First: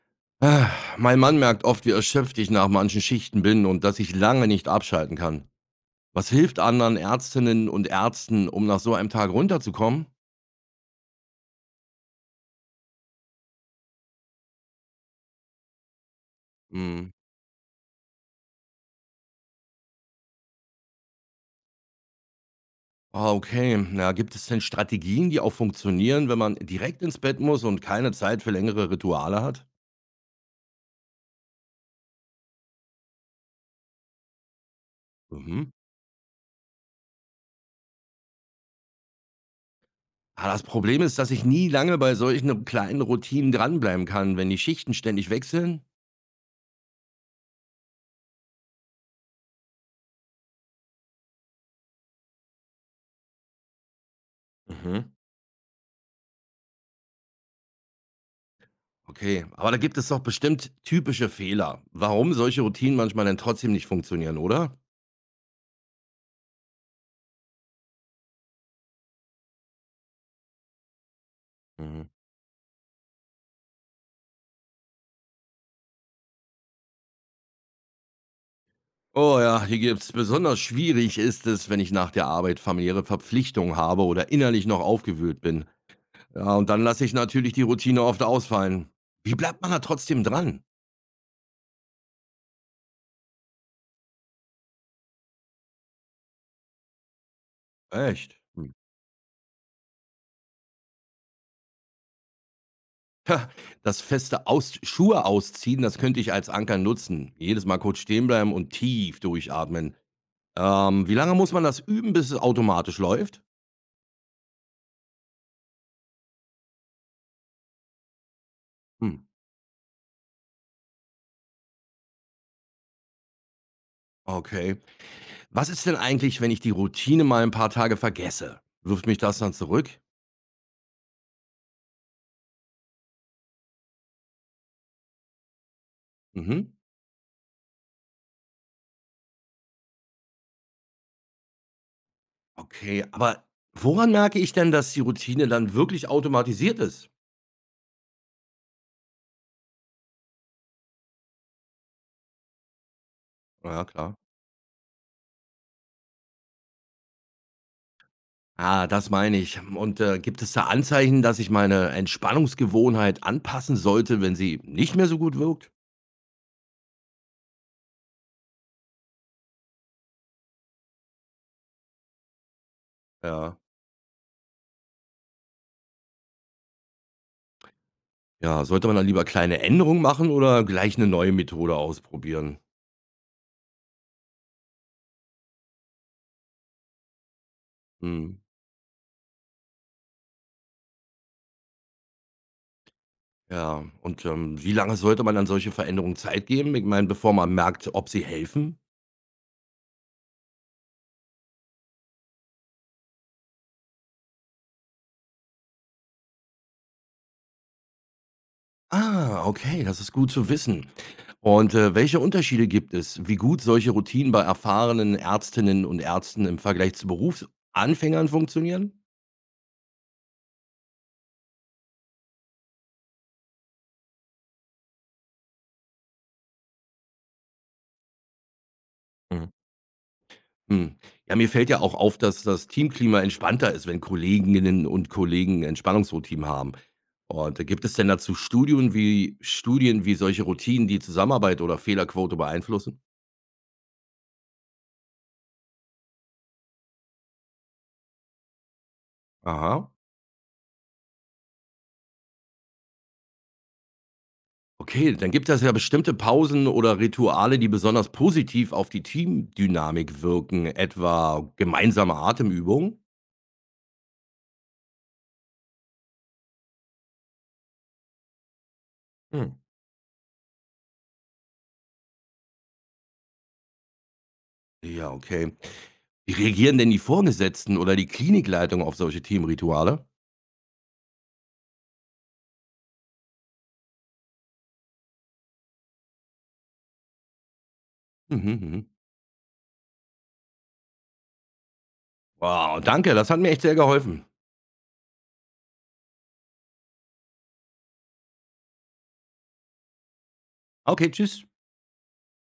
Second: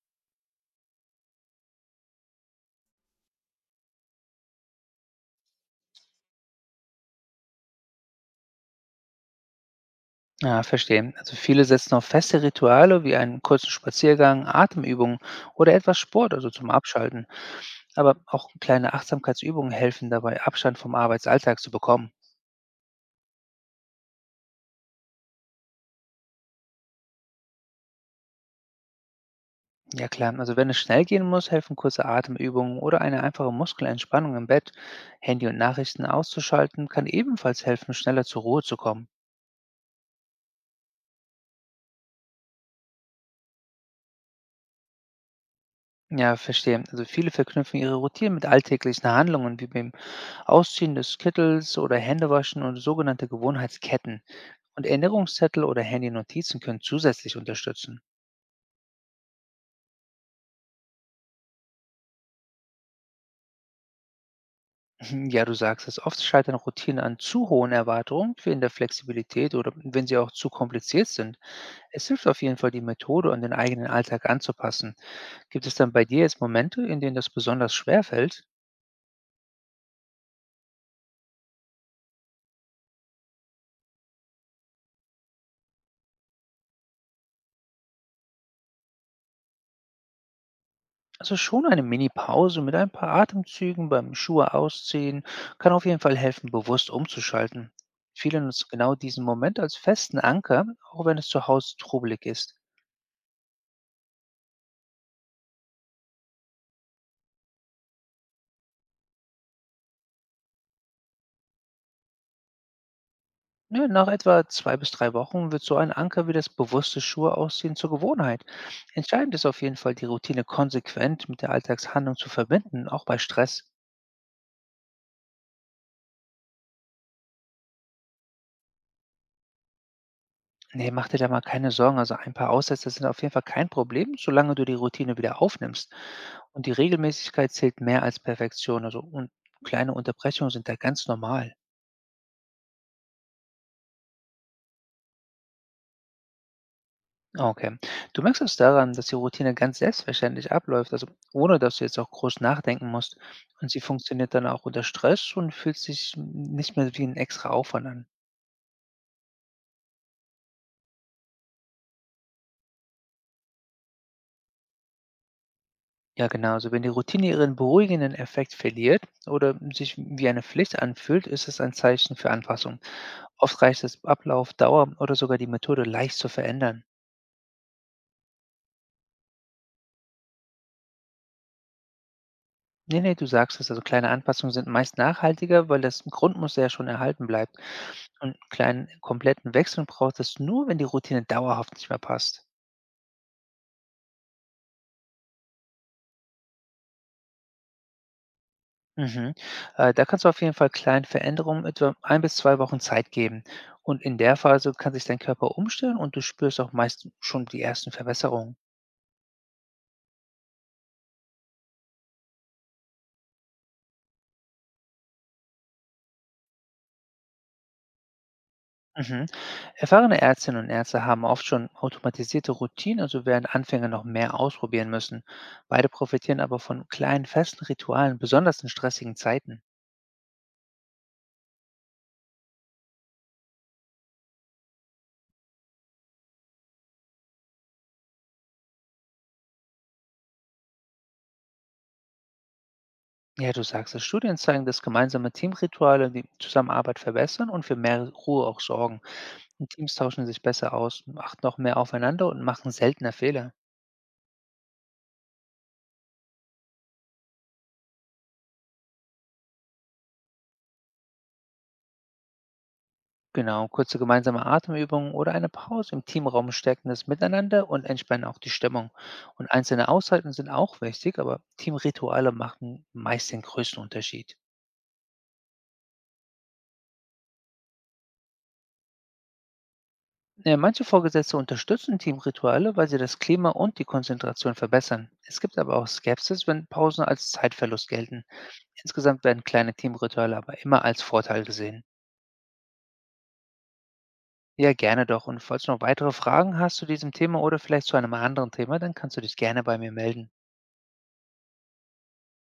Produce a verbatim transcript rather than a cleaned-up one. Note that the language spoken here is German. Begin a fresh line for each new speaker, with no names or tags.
Ah, Mein Mann merkt oft, wie erschöpft ich nach manchen Schichten bin und dass ich lange nicht abschalten kann. Was hilft anderen Ärztinnen und Ärzten, um nach so einem Tag runterzukommen?
Ja, verstehe. Also viele setzen auf feste Rituale wie einen kurzen Spaziergang, Atemübungen oder etwas Sport, also zum
Hm.
Abschalten. Aber auch kleine Achtsamkeitsübungen helfen dabei, Abstand vom Arbeitsalltag zu bekommen.
Ah, okay. Na, gibt es denn Strategien, die auch funktionieren, wenn man direkt ins Bett muss und keine Zeit für längere Rituale hat?
Ja klar, also wenn es schnell gehen muss, helfen kurze Atemübungen oder eine einfache Muskelentspannung im Bett. Handy und
Mhm.
Nachrichten auszuschalten kann ebenfalls helfen, schneller zur Ruhe zu kommen.
Ah, das Problem ist, dass ich nie lange bei solchen kleinen Routinen dranbleiben kann, wenn die Schichten ständig wechseln.
Ja, verstehe. Also viele verknüpfen ihre Routinen mit alltäglichen Handlungen wie beim Ausziehen des Kittels oder Händewaschen und sogenannte Gewohnheitsketten. Und
Mhm.
Erinnerungszettel oder Handy-Notizen können zusätzlich unterstützen.
Okay, aber da gibt es doch bestimmt typische Fehler, warum solche Routinen manchmal dann trotzdem nicht funktionieren, oder?
Ja, du sagst es, oft scheitern Routinen an zu hohen Erwartungen, fehlender Flexibilität oder wenn sie auch zu kompliziert sind. Es
Mhm.
hilft auf jeden Fall, die Methode an den eigenen Alltag anzupassen. Gibt es dann bei dir jetzt Momente, in denen das besonders schwer fällt?
Oh ja, hier gibt's. Besonders schwierig ist es, wenn ich nach der Arbeit familiäre Verpflichtungen habe oder innerlich noch aufgewühlt bin. Ja, und dann lasse ich natürlich die Routine oft ausfallen. Wie bleibt man da trotzdem dran?
Also schon eine Mini-Pause mit ein paar Atemzügen beim Schuhe ausziehen kann auf jeden Fall helfen, bewusst umzuschalten.
Echt?
Viele nutzen
Hm.
genau diesen Moment als festen Anker, auch wenn es zu Hause trubelig ist.
Das feste Aus Schuhe ausziehen, das könnte ich als Anker nutzen. Jedes Mal kurz stehen bleiben und tief durchatmen. Ähm, wie lange muss man das üben, bis es automatisch läuft?
Ne, nach etwa zwei bis drei Wochen wird so ein Anker wie das bewusste Schuheausziehen zur Gewohnheit.
Hm.
Entscheidend ist auf jeden Fall, die Routine konsequent mit der Alltagshandlung zu verbinden, auch bei Stress.
Okay. Was ist denn eigentlich, wenn ich die Routine mal ein paar Tage vergesse? Wirft mich das dann zurück?
Ne, mach dir da mal keine Sorgen. Also ein paar Aussetzer sind auf jeden Fall kein Problem, solange du die Routine wieder aufnimmst.
Mhm.
Und die Regelmäßigkeit zählt mehr als Perfektion. Also und kleine Unterbrechungen sind da ganz normal.
Okay, aber woran merke ich denn, dass die Routine dann wirklich automatisiert ist?
Ah, okay. Du merkst es daran, dass die Routine ganz selbstverständlich abläuft, also ohne dass du jetzt auch groß nachdenken musst. Und sie
Ja, klar.
funktioniert dann auch unter Stress und fühlt sich nicht mehr wie ein extra Aufwand an.
Ah, das meine ich. Und äh, gibt es da Anzeichen, dass ich meine Entspannungsgewohnheit anpassen sollte, wenn sie nicht mehr so gut wirkt?
Ja, genau. Also wenn die Routine ihren beruhigenden Effekt verliert oder sich wie eine Pflicht anfühlt, ist es ein Zeichen für Anpassung.
Ja.
Oft reicht es, Ablauf, Dauer oder sogar die Methode leicht zu verändern.
Ja, sollte man dann lieber kleine Änderungen machen oder gleich eine neue Methode ausprobieren?
Ne, ne, du sagst es. Also, kleine Anpassungen sind meist nachhaltiger, weil das Grundmuster ja schon erhalten bleibt. Und
Hm.
einen kleinen kompletten Wechsel braucht es nur, wenn die Routine dauerhaft nicht mehr passt.
Ja, und ähm, wie lange sollte man dann solche Veränderungen Zeit geben? Ich meine, bevor man merkt, ob sie helfen?
Mhm. Äh, da kannst du auf jeden Fall kleinen Veränderungen etwa ein bis zwei Wochen Zeit geben. Und in der Phase kann sich dein Körper umstellen und du spürst auch meist schon die ersten Verbesserungen.
Ah, okay, das ist gut zu wissen. Und, äh, welche Unterschiede gibt es, wie gut solche Routinen bei erfahrenen Ärztinnen und Ärzten im Vergleich zu Berufsanfängern funktionieren?
Mhm. Erfahrene Ärztinnen und Ärzte haben oft schon automatisierte Routinen, also während Anfänger noch mehr ausprobieren müssen. Beide profitieren aber von kleinen festen Ritualen, besonders in stressigen
Mhm.
Zeiten.
Hm, ja, mir fällt ja auch auf, dass das Teamklima entspannter ist, wenn Kolleginnen und Kollegen Entspannungsroutinen haben. Und, äh, gibt es denn dazu Studien wie Studien, wie solche Routinen die Zusammenarbeit oder Fehlerquote beeinflussen?
Ja, du sagst es, Studien zeigen, dass gemeinsame Teamrituale die Zusammenarbeit verbessern und für mehr Ruhe auch sorgen. Und
Aha.
Teams tauschen sich besser aus, achten auch mehr aufeinander und machen seltener Fehler.
Okay, dann gibt es ja bestimmte Pausen oder Rituale, die besonders positiv auf die Teamdynamik wirken, etwa gemeinsame Atemübungen?
Genau, kurze gemeinsame Atemübungen oder eine Pause im Teamraum stärken das Miteinander und entspannen auch die Stimmung. Und
Hm.
einzelne Auszeiten sind auch wichtig, aber Teamrituale machen meist den größten Unterschied.
Ja, okay. Wie reagieren denn die Vorgesetzten oder die Klinikleitung auf solche Teamrituale?
Äh, Manche Vorgesetzte unterstützen Teamrituale, weil sie das Klima und die Konzentration verbessern. Es gibt aber auch Skepsis, wenn Pausen als Zeitverlust gelten.
Mhm, mhm.
Insgesamt werden kleine Teamrituale aber immer als Vorteil gesehen.
Wow, danke, das hat mir echt sehr geholfen.
Ja, gerne doch. Und falls du noch weitere Fragen hast zu diesem Thema oder vielleicht zu einem anderen Thema, dann kannst du dich gerne bei mir melden.
Okay, tschüss.